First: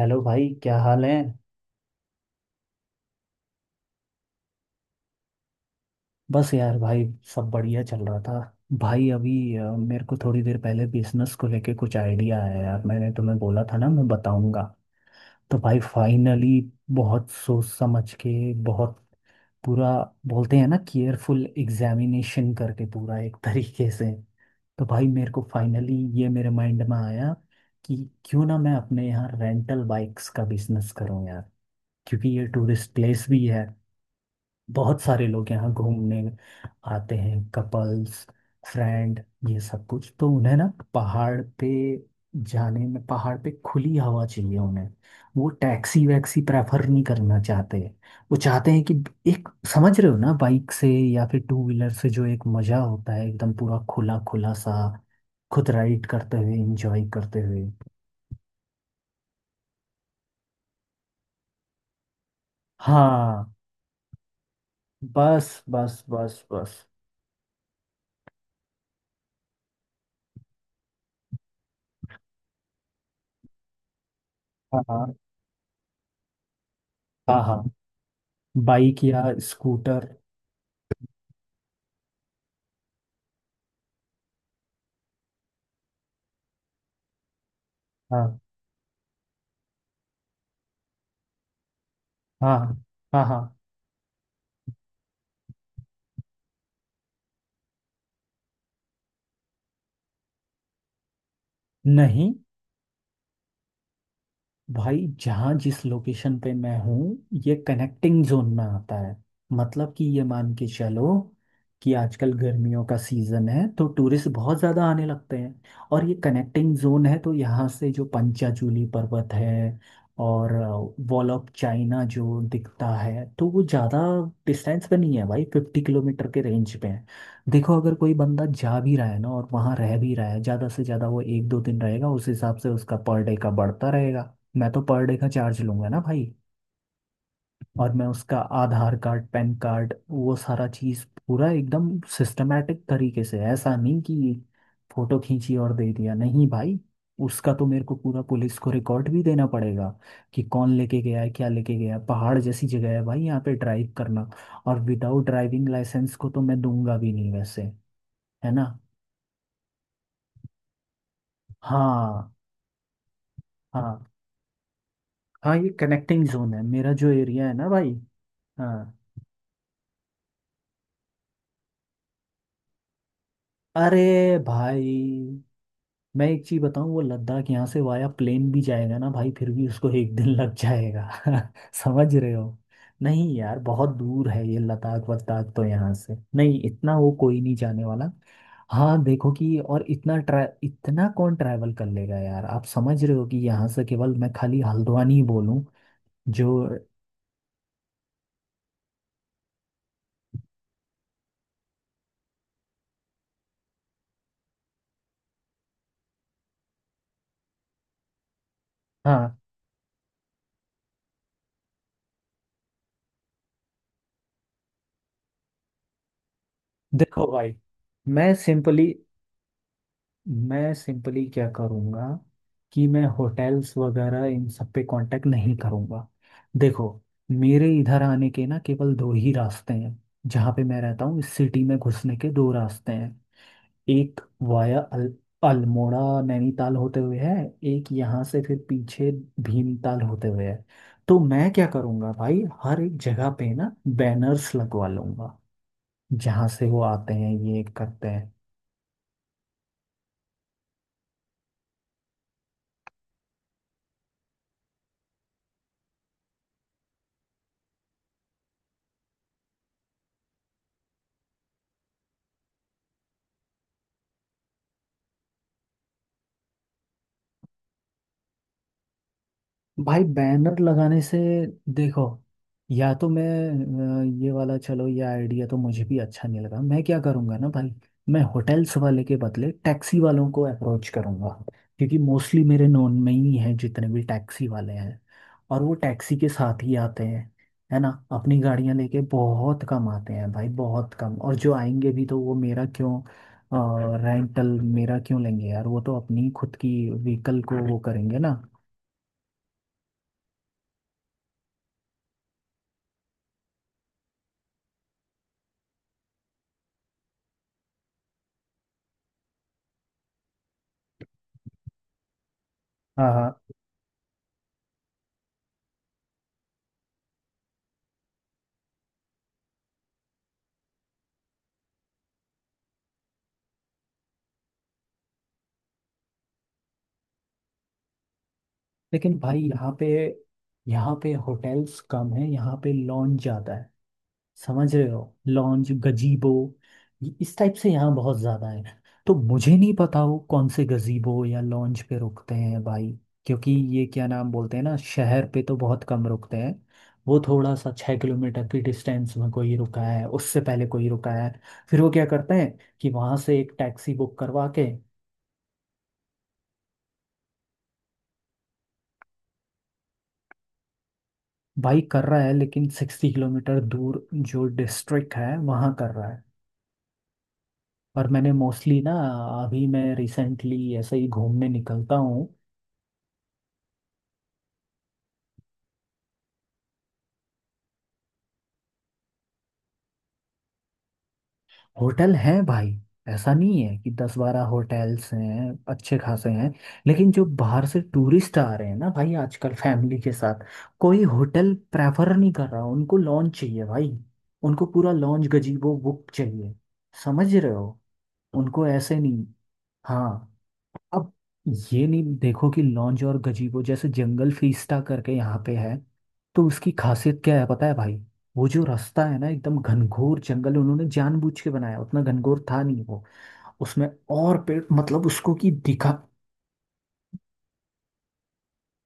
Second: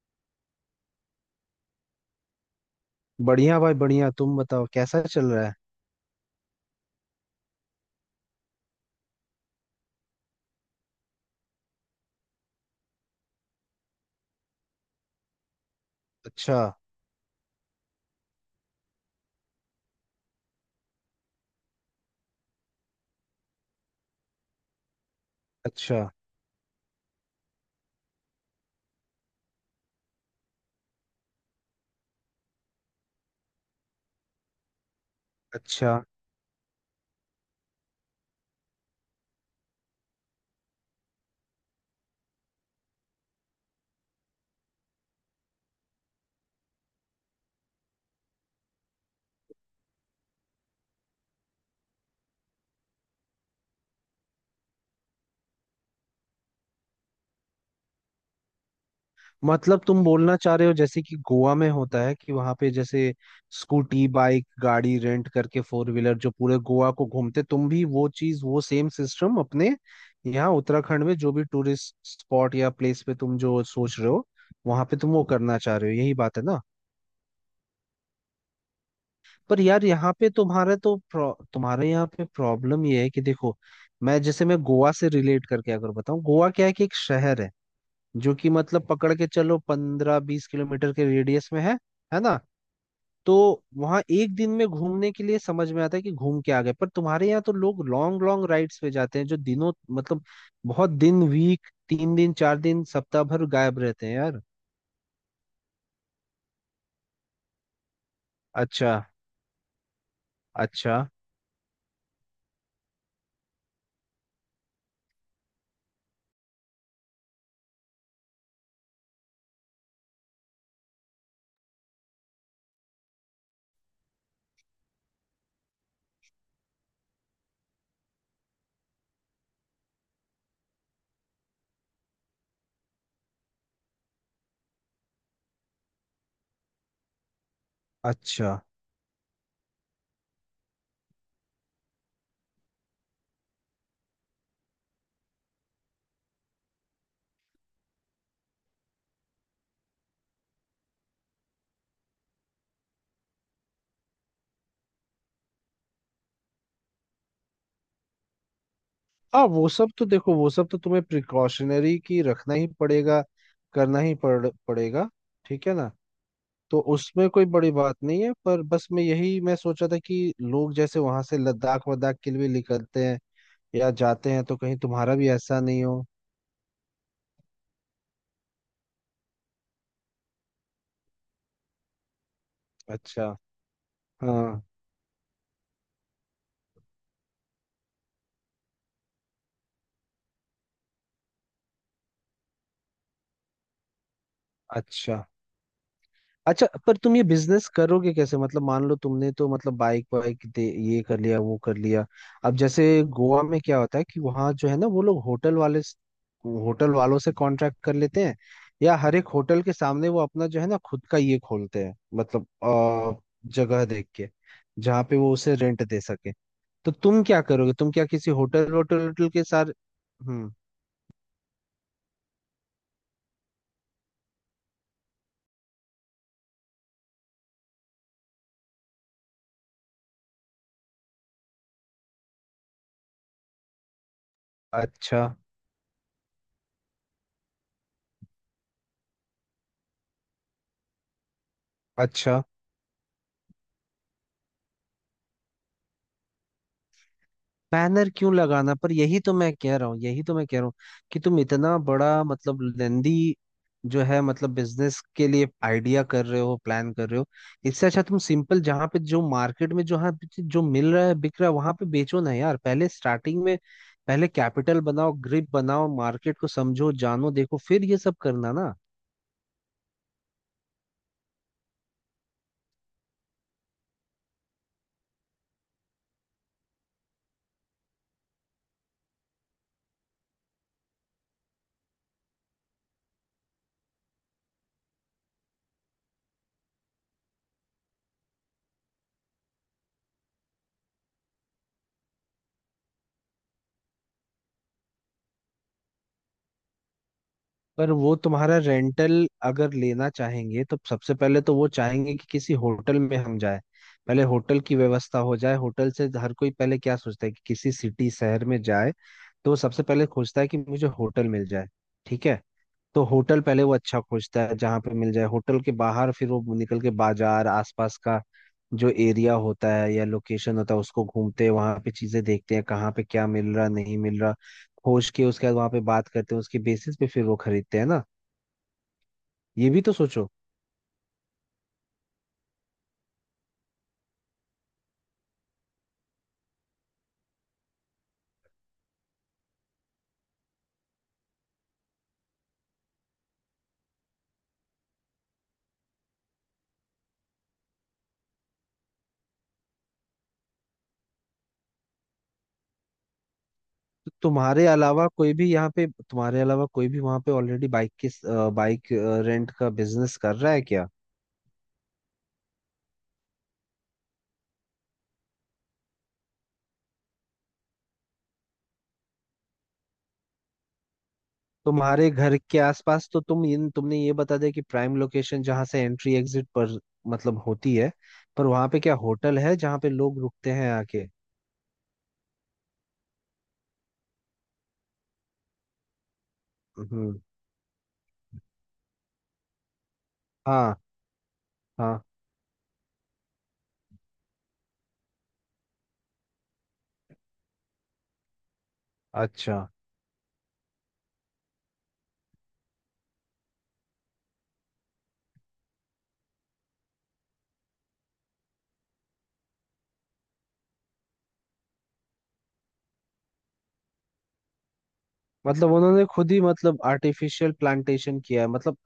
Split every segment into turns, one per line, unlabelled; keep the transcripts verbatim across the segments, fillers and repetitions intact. Hello भाई, क्या हाल है।
बढ़िया भाई बढ़िया। तुम बताओ कैसा चल रहा है।
बस यार भाई, सब बढ़िया चल रहा था। भाई अभी अ, मेरे को थोड़ी देर पहले बिजनेस को लेके कुछ आइडिया आया यार। मैंने तुम्हें बोला था ना मैं बताऊंगा। तो भाई फाइनली,
अच्छा।
बहुत सोच समझ के, बहुत पूरा, बोलते हैं ना केयरफुल एग्जामिनेशन करके पूरा एक तरीके से। तो भाई मेरे को फाइनली
अच्छा।
ये मेरे माइंड में आया कि क्यों ना मैं अपने यहाँ रेंटल बाइक्स का बिजनेस करूँ यार। क्योंकि ये टूरिस्ट प्लेस भी है, बहुत सारे लोग यहाँ
अच्छा।
घूमने आते हैं, कपल्स, फ्रेंड, ये सब कुछ। तो उन्हें ना पहाड़ पे जाने में पहाड़ पे खुली हवा चाहिए उन्हें। वो टैक्सी वैक्सी प्रेफर नहीं करना चाहते। वो चाहते हैं कि एक, समझ रहे हो ना, बाइक से या फिर टू व्हीलर से जो एक मज़ा होता है एकदम पूरा खुला खुला सा, खुद राइड करते हुए, इंजॉय करते हुए।
मतलब तुम बोलना चाह रहे हो जैसे कि गोवा में होता है कि वहां पे जैसे
हाँ।
स्कूटी बाइक गाड़ी रेंट
बस
करके फोर
बस
व्हीलर जो
बस
पूरे
बस।
गोवा को घूमते, तुम भी वो चीज वो सेम सिस्टम अपने यहाँ उत्तराखंड में जो भी टूरिस्ट स्पॉट या प्लेस पे तुम जो सोच रहे हो, वहां पे तुम
हाँ
वो करना चाह रहे हो, यही बात है ना।
हाँ हाँ। बाइक या
पर यार
स्कूटर।
यहाँ पे तुम्हारा तो प्रॉ- तुम्हारे यहाँ पे प्रॉब्लम ये है कि देखो, मैं जैसे मैं गोवा से रिलेट करके अगर बताऊँ, गोवा क्या है कि एक शहर है जो
हाँ
कि मतलब पकड़ के चलो पंद्रह बीस किलोमीटर के रेडियस में है है ना।
हाँ हाँ
तो
हाँ।
वहाँ एक दिन में घूमने के लिए समझ में आता है कि घूम के आ गए, पर तुम्हारे यहाँ तो लोग लॉन्ग लॉन्ग राइड्स पे जाते हैं जो दिनों मतलब बहुत दिन वीक, तीन
नहीं
दिन चार दिन सप्ताह भर गायब रहते हैं यार।
भाई, जहाँ जिस लोकेशन पे मैं हूँ, ये कनेक्टिंग जोन में
अच्छा।
आता है। मतलब कि ये मान के
अच्छा।
चलो कि आजकल गर्मियों का सीजन है तो टूरिस्ट बहुत ज़्यादा आने लगते हैं। और ये कनेक्टिंग जोन है तो यहाँ से जो पंचाचूली पर्वत है और वॉल ऑफ चाइना जो दिखता है, तो वो ज़्यादा डिस्टेंस पे नहीं है भाई, फिफ्टी किलोमीटर के रेंज पे है। देखो अगर कोई बंदा जा भी रहा है ना और वहाँ रह भी रहा है, ज़्यादा से ज़्यादा वो एक दो दिन रहेगा, उस हिसाब से उसका पर डे का बढ़ता रहेगा। मैं तो पर डे का चार्ज लूंगा ना भाई। और मैं उसका
अच्छा।
आधार कार्ड, पैन कार्ड, वो सारा चीज पूरा एकदम सिस्टमेटिक तरीके से, ऐसा नहीं कि फोटो खींची और दे दिया, नहीं भाई। उसका तो मेरे को पूरा पुलिस को रिकॉर्ड भी देना पड़ेगा कि कौन लेके गया है, क्या लेके गया है। पहाड़ जैसी जगह है भाई, यहाँ पे ड्राइव करना। और विदाउट ड्राइविंग लाइसेंस को तो मैं दूंगा भी नहीं वैसे। है ना।
हाँ वो सब तो देखो, वो सब तो तुम्हें प्रिकॉशनरी की
हाँ।
रखना ही पड़ेगा, करना
हाँ
ही पड़ पड़ेगा
हाँ,
ठीक
ये
है ना।
कनेक्टिंग जोन है
तो
मेरा जो
उसमें कोई
एरिया है ना
बड़ी
भाई।
बात नहीं है, पर बस
हाँ।
मैं यही मैं सोचा था कि लोग जैसे वहां से लद्दाख वद्दाख के लिए निकलते हैं या
अरे
जाते हैं, तो कहीं
भाई,
तुम्हारा भी ऐसा नहीं हो।
मैं एक चीज बताऊं, वो लद्दाख यहाँ से वाया प्लेन भी जाएगा ना भाई, फिर भी उसको एक दिन लग जाएगा। समझ रहे हो।
अच्छा।
नहीं यार, बहुत दूर है ये
हाँ।
लद्दाख वद्दाख, तो यहाँ से नहीं इतना वो, कोई नहीं जाने वाला। हाँ देखो कि और इतना ट्रा इतना कौन ट्रैवल कर लेगा यार, आप समझ रहे हो कि यहाँ से केवल मैं खाली हल्द्वानी ही
अच्छा।
बोलूं जो।
अच्छा पर तुम ये बिजनेस करोगे कैसे? मतलब मान लो तुमने तो मतलब बाइक वाइक दे, ये कर लिया वो कर लिया, अब जैसे गोवा में क्या होता है कि वहाँ जो है ना, वो लोग होटल वाले, होटल वालों से कॉन्ट्रैक्ट कर लेते हैं, या हर एक
हाँ।
होटल के सामने वो अपना जो है ना खुद का ये खोलते हैं मतलब अ, जगह देख के जहाँ पे वो उसे रेंट दे सके। तो तुम
देखो
क्या
भाई,
करोगे, तुम क्या किसी
मैं
होटल
सिंपली
होटल होटल के साथ? हम्म।
मैं सिंपली क्या करूँगा कि मैं होटल्स वगैरह इन सब पे कांटेक्ट नहीं करूँगा। देखो, मेरे इधर आने के ना केवल दो ही रास्ते हैं। जहाँ पे मैं रहता हूँ इस सिटी में घुसने के दो रास्ते हैं। एक वाया अल,
अच्छा।
अल्मोड़ा, नैनीताल होते हुए है। एक यहाँ से फिर पीछे, भीमताल होते हुए है। तो मैं क्या करूँगा
अच्छा।
भाई, हर एक जगह पे ना बैनर्स लगवा लूँगा, जहाँ से वो आते हैं, ये करते
बैनर
हैं।
क्यों लगाना? पर यही तो मैं कह रहा हूँ, यही तो मैं कह रहा हूँ कि तुम इतना बड़ा मतलब लेंदी जो है, मतलब बिजनेस के लिए आइडिया कर रहे हो, प्लान कर रहे हो। इससे अच्छा तुम सिंपल जहाँ पे जो मार्केट में जहाँ पे जो मिल रहा है बिक रहा है वहां पे बेचो ना यार, पहले स्टार्टिंग में। पहले कैपिटल बनाओ, ग्रिप बनाओ, मार्केट को समझो, जानो, देखो, फिर ये सब करना ना।
भाई बैनर लगाने से, देखो, या तो मैं अ, ये वाला, चलो ये आइडिया तो मुझे भी अच्छा नहीं लगा। मैं क्या करूँगा ना भाई, मैं होटल्स वाले के बदले टैक्सी वालों को अप्रोच करूँगा। क्योंकि मोस्टली मेरे नोन में ही हैं जितने भी टैक्सी वाले हैं। और वो टैक्सी के साथ ही आते हैं, है ना, अपनी गाड़ियां लेके बहुत कम आते हैं भाई, बहुत कम। और जो आएंगे भी तो वो मेरा क्यों रेंटल मेरा क्यों लेंगे यार, वो तो अपनी खुद की व्हीकल को वो
पर वो
करेंगे ना।
तुम्हारा रेंटल अगर लेना चाहेंगे तो सबसे पहले तो वो चाहेंगे कि किसी होटल में हम जाए, पहले होटल की व्यवस्था हो जाए। होटल से हर कोई पहले क्या सोचता है कि किसी सिटी शहर में जाए, तो वो सबसे पहले खोजता है कि मुझे होटल मिल जाए। ठीक है। तो
हाँ
होटल
हाँ।
पहले वो अच्छा खोजता है जहाँ पे मिल जाए, होटल के बाहर फिर वो निकल के बाजार आसपास का जो एरिया होता है या लोकेशन होता है उसको घूमते हैं, वहां पे चीजें देखते हैं कहाँ पे क्या मिल रहा नहीं मिल रहा, खोज के उसके बाद वहां पे बात करते हैं, उसके बेसिस पे फिर वो खरीदते हैं ना।
लेकिन भाई यहाँ
ये भी
पे
तो सोचो।
यहाँ पे होटल्स कम है, यहाँ पे लॉन्ज ज्यादा है। समझ रहे हो। लॉन्ज गजीबो, ये- इस टाइप से यहाँ बहुत ज्यादा है। तो मुझे नहीं पता वो कौन से गजीबो या लॉन्ज पे रुकते हैं भाई। क्योंकि ये क्या नाम बोलते हैं ना, शहर पे तो बहुत कम रुकते हैं। वो थोड़ा सा छः किलोमीटर की डिस्टेंस में कोई रुका है, उससे पहले कोई रुका है। फिर वो क्या करते हैं कि वहां से एक टैक्सी
तो
बुक करवा के।
तुम्हारे अलावा कोई भी यहाँ पे, तुम्हारे अलावा कोई भी वहां पे ऑलरेडी बाइक के, बाइक रेंट का बिजनेस कर रहा है क्या?
भाई कर रहा है, लेकिन सिक्सटी किलोमीटर दूर जो डिस्ट्रिक्ट है वहाँ कर रहा है। पर मैंने मोस्टली ना, अभी मैं रिसेंटली ऐसे ही घूमने निकलता
तुम्हारे
हूँ।
घर के आसपास तो तुम इन तुमने ये बता दिया कि प्राइम लोकेशन जहाँ से एंट्री एग्जिट पर मतलब होती है, पर वहां पे क्या होटल है जहाँ पे लोग रुकते हैं आके?
होटल हैं भाई, ऐसा नहीं है, कि दस बारह होटल्स हैं अच्छे खासे हैं। लेकिन
हम्म।
जो बाहर से टूरिस्ट आ रहे हैं ना भाई आजकल फैमिली के साथ,
हाँ।
कोई होटल
हाँ।
प्रेफर नहीं कर रहा, उनको लॉन्च चाहिए भाई। उनको पूरा लॉन्च गजीबो बुक चाहिए। समझ रहे हो, उनको ऐसे नहीं।
अच्छा
हाँ। अब ये नहीं, देखो कि लॉन्ज और गजीबो जैसे जंगल फीस्टा करके यहाँ पे है, तो उसकी खासियत क्या है पता है भाई। वो जो रास्ता है ना एकदम घनघोर जंगल, उन्होंने जानबूझ के बनाया, उतना घनघोर था नहीं वो, उसमें और पेड़, मतलब उसको कि
मतलब
दिखा,
उन्होंने खुद ही मतलब आर्टिफिशियल प्लांटेशन किया है, मतलब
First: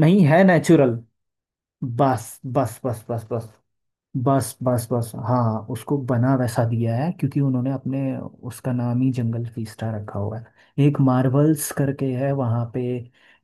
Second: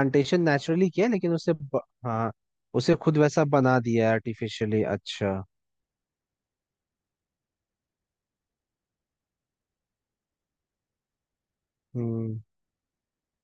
नहीं है
नेचुरली
नेचुरल।
किया है लेकिन उसे ब...
बस
हाँ,
बस
उसे
बस
खुद
बस
वैसा
बस
बना दिया है
बस
आर्टिफिशियली।
बस बस,
अच्छा।
हाँ उसको बना वैसा दिया है क्योंकि उन्होंने अपने उसका नाम ही जंगल फीस्टा रखा हुआ है, एक मार्वल्स करके है
हम्म।
वहाँ पे।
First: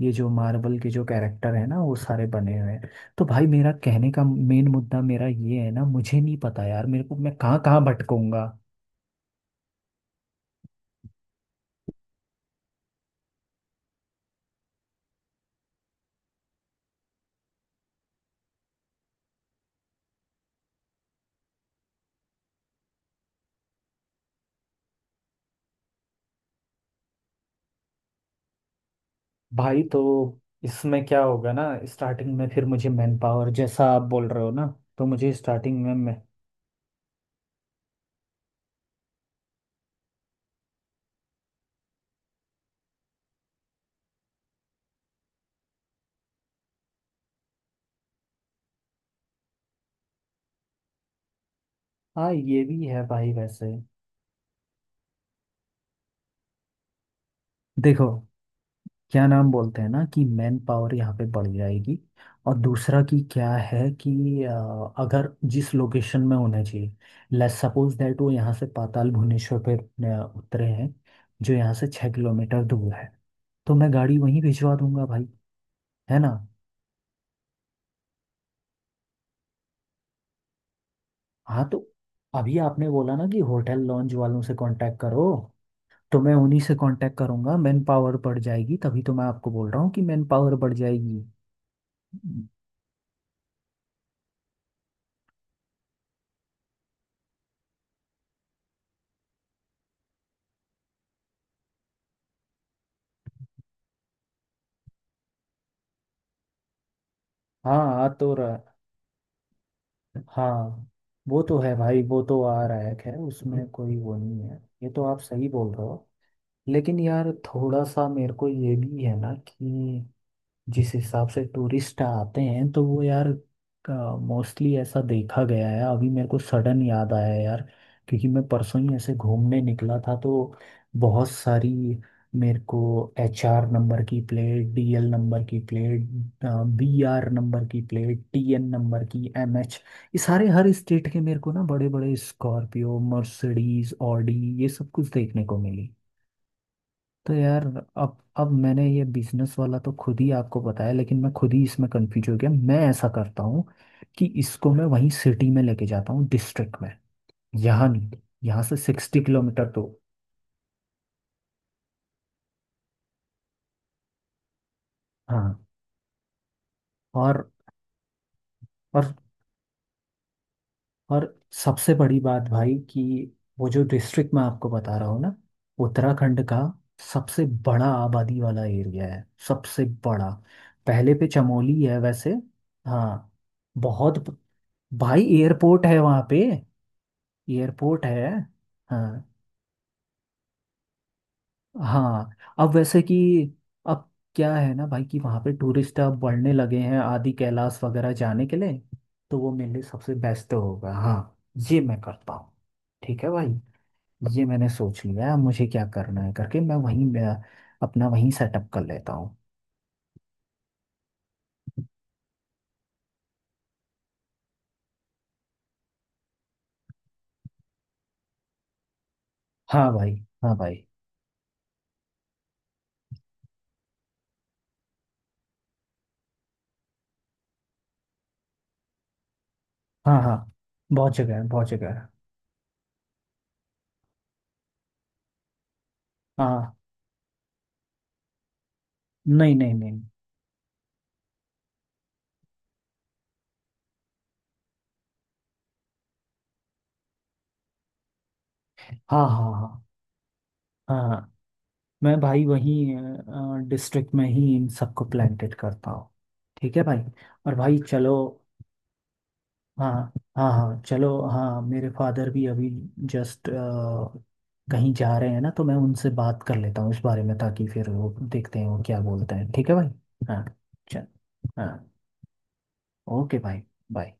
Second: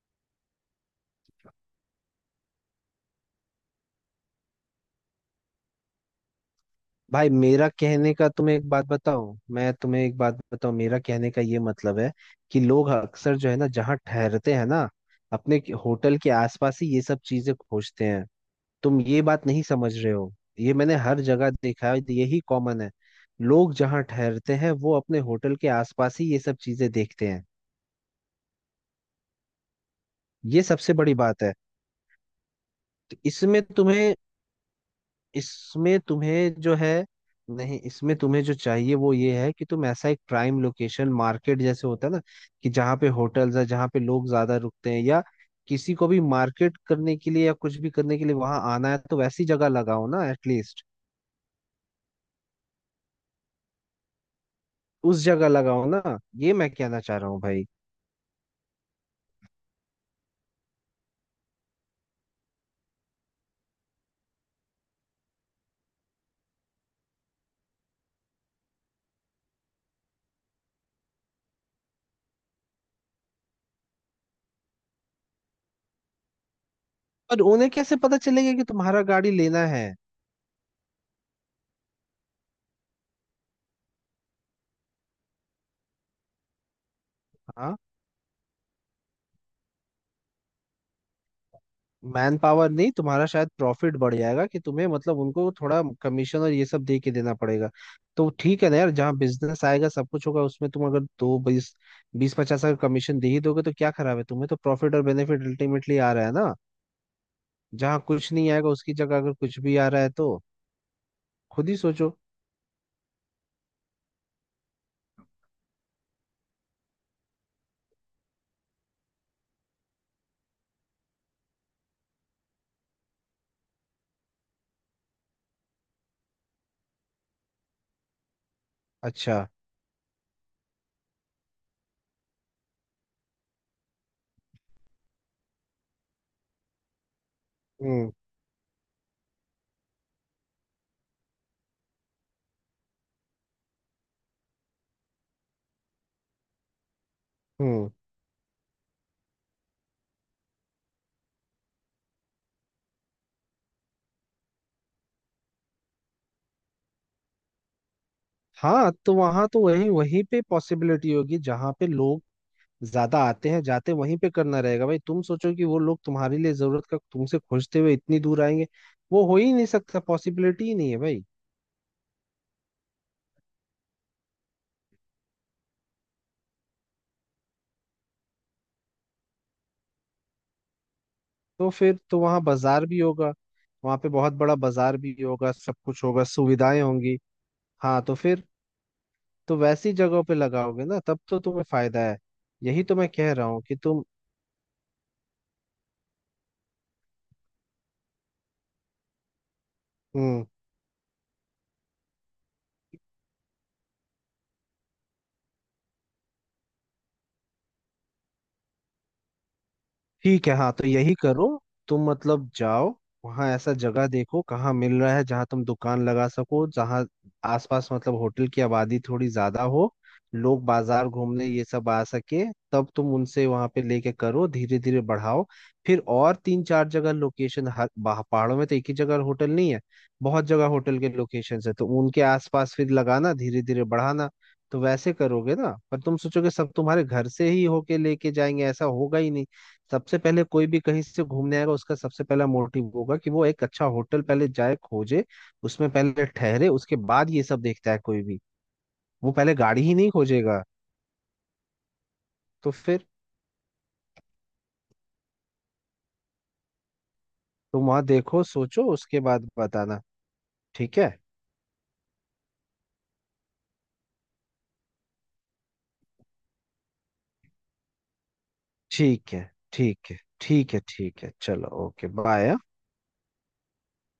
ये जो मार्वल के जो कैरेक्टर है ना, वो सारे बने हुए हैं। तो भाई मेरा कहने का मेन मुद्दा मेरा ये है ना, मुझे नहीं पता यार, मेरे को
भाई
मैं कहाँ
मेरा
कहाँ
कहने का,
भटकूंगा।
तुम्हें एक बात बताऊं, मैं तुम्हें एक बात बताऊं, मेरा कहने का ये मतलब है कि लोग अक्सर जो है ना जहाँ ठहरते हैं ना, अपने के- होटल के आसपास ही ये सब चीजें खोजते हैं। तुम ये बात नहीं समझ रहे हो। ये मैंने हर जगह देखा है, यही कॉमन है। लोग जहाँ ठहरते हैं वो अपने होटल के आसपास ही ये सब चीजें देखते हैं।
भाई तो
ये सबसे
इसमें
बड़ी
क्या
बात
होगा
है।
ना, स्टार्टिंग में फिर मुझे मैन
तो
पावर
इसमें
जैसा आप
तुम्हें,
बोल रहे हो ना, तो मुझे स्टार्टिंग में
इसमें
मैं।
तुम्हें जो है, नहीं, इसमें तुम्हें जो चाहिए वो ये है कि तुम ऐसा एक प्राइम लोकेशन मार्केट जैसे होता है ना कि जहाँ पे होटल्स है, जहाँ पे लोग ज्यादा रुकते हैं, या किसी को भी मार्केट करने के लिए या कुछ भी करने के लिए वहां आना है, तो वैसी जगह लगाओ ना, एटलीस्ट
हाँ ये भी है भाई वैसे।
उस जगह लगाओ ना। ये मैं कहना चाह रहा हूँ भाई।
देखो, क्या नाम बोलते हैं ना कि मैन पावर यहाँ पे बढ़ जाएगी। और दूसरा कि क्या है कि अ, अगर जिस लोकेशन में होना चाहिए, लेट्स सपोज दैट वो यहाँ से पाताल भुवनेश्वर पे अ, उतरे हैं, जो यहाँ से छः किलोमीटर दूर है, तो मैं गाड़ी वहीं भिजवा दूंगा भाई। है ना।
और उन्हें कैसे पता चलेगा कि तुम्हारा गाड़ी लेना है?
हाँ तो अभी आपने बोला ना कि होटल लॉन्ज वालों से कांटेक्ट करो, तो मैं उन्हीं से कांटेक्ट करूंगा।
हाँ।
मैन पावर बढ़ जाएगी, तभी तो मैं आपको बोल रहा हूँ कि मैन पावर बढ़ जाएगी।
मैन पावर नहीं, तुम्हारा शायद प्रॉफिट बढ़ जाएगा कि तुम्हें मतलब उनको थोड़ा कमीशन और ये सब दे के देना पड़ेगा। तो ठीक है ना यार, जहाँ बिजनेस आएगा सब कुछ होगा उसमें, तुम अगर दो बीस, बीस पचास का कमीशन दे ही दोगे तो क्या खराब है, तुम्हें तो प्रॉफिट और बेनिफिट अल्टीमेटली आ रहा है ना।
हाँ
जहाँ
आ
कुछ
तो
नहीं
रहा।
आएगा उसकी जगह अगर कुछ भी आ रहा है तो
हाँ वो तो
खुद
है
ही
भाई,
सोचो।
वो तो आ रहा है, खैर उसमें कोई वो नहीं है, ये तो आप सही बोल रहे हो। लेकिन यार थोड़ा सा मेरे को ये भी है ना, कि जिस हिसाब से टूरिस्ट आते हैं तो वो यार मोस्टली ऐसा देखा गया है, अभी मेरे को सडन याद आया यार, क्योंकि मैं परसों ही ऐसे
अच्छा।
घूमने निकला था तो बहुत सारी मेरे को एच आर नंबर की प्लेट, डी एल नंबर की प्लेट, बी आर नंबर की
हम्म।
प्लेट, टी एन नंबर की, एम एच, ये सारे हर स्टेट के मेरे को ना बड़े बड़े स्कॉर्पियो, मर्सिडीज, ऑडी, ये सब कुछ देखने को मिली। तो यार,
हम्म।
अब अब मैंने ये बिजनेस वाला तो खुद ही आपको बताया, लेकिन मैं खुद ही इसमें कंफ्यूज हो गया। मैं ऐसा करता हूँ कि इसको मैं वहीं सिटी में लेके जाता हूँ, डिस्ट्रिक्ट में, यहाँ नहीं, यहाँ से
हाँ तो
सिक्सटी
वहां तो
किलोमीटर
वही
दूर।
वहीं पे पॉसिबिलिटी होगी जहां पे लोग ज्यादा आते हैं जाते, वहीं पे करना रहेगा भाई। तुम
हाँ।
सोचो कि वो लोग तुम्हारे लिए जरूरत का तुमसे
और
खोजते हुए इतनी दूर आएंगे,
और
वो हो ही नहीं सकता, पॉसिबिलिटी ही नहीं है भाई।
और सबसे बड़ी बात भाई कि वो जो डिस्ट्रिक्ट मैं आपको बता रहा हूँ ना, उत्तराखंड का सबसे बड़ा आबादी वाला एरिया है, सबसे बड़ा। पहले पे
तो
चमोली है
फिर तो
वैसे।
वहाँ बाजार भी
हाँ
होगा, वहाँ पे
बहुत।
बहुत बड़ा बाजार भी
भाई
होगा, सब
एयरपोर्ट है
कुछ होगा,
वहाँ पे,
सुविधाएं होंगी। हाँ
एयरपोर्ट
तो
है।
फिर
हाँ
तो वैसी जगहों पे लगाओगे ना, तब तो तुम्हें फायदा है।
हाँ। अब
यही तो
वैसे
मैं
कि,
कह रहा हूँ कि तुम।
अब क्या है ना भाई, कि वहाँ पे टूरिस्ट अब बढ़ने लगे हैं आदि कैलाश वगैरह जाने के लिए। तो वो मेरे लिए सबसे
हम्म।
बेस्ट होगा। हाँ, ये मैं करता हूँ। ठीक है भाई, ये मैंने सोच लिया है अब मुझे क्या करना है करके, मैं वहीं मैं अपना वहीं सेटअप कर लेता हूँ।
ठीक है। हाँ तो यही करो। तुम मतलब जाओ, वहां ऐसा जगह देखो कहाँ मिल रहा है जहाँ तुम दुकान लगा सको, जहाँ आसपास मतलब होटल की आबादी थोड़ी ज्यादा हो,
हाँ भाई। हाँ
लोग
भाई।
बाजार घूमने ये सब आ सके, तब तुम उनसे वहां पे लेके करो, धीरे धीरे बढ़ाओ। फिर और तीन चार जगह लोकेशन, हर बाह- पहाड़ों में तो एक ही जगह होटल नहीं है,
हाँ हाँ।
बहुत जगह होटल के
बहुत जगह है,
लोकेशन
बहुत
है, तो
जगह है।
उनके आसपास फिर लगाना, धीरे धीरे बढ़ाना। तो वैसे करोगे ना, पर तुम सोचोगे सब
हाँ।
तुम्हारे घर से ही होके लेके जाएंगे, ऐसा होगा ही नहीं।
नहीं नहीं नहीं।
सबसे पहले कोई भी कहीं से घूमने आएगा, उसका सबसे पहला मोटिव होगा कि वो एक अच्छा होटल पहले जाए खोजे, उसमें पहले ठहरे, उसके बाद ये सब देखता है कोई भी।
हाँ
वो
हाँ
पहले गाड़ी
हाँ।
ही नहीं खोजेगा।
हाँ हाँ। मैं भाई
तो फिर
वहीं डिस्ट्रिक्ट में ही इन सबको प्लांटेड करता हूँ। ठीक है भाई। और भाई
तुम वहां
चलो।
देखो सोचो उसके बाद
हाँ
बताना।
हाँ हाँ
ठीक
चलो।
है।
हाँ मेरे फादर भी अभी जस्ट कहीं जा रहे हैं ना, तो मैं उनसे बात कर लेता हूँ इस बारे में, ताकि फिर वो देखते हैं वो क्या
ठीक
बोलते
है।
हैं। ठीक है भाई।
ठीक है।
हाँ
ठीक है।
चल।
ठीक है
हाँ
चलो, ओके बाय।
ओके भाई। बाय।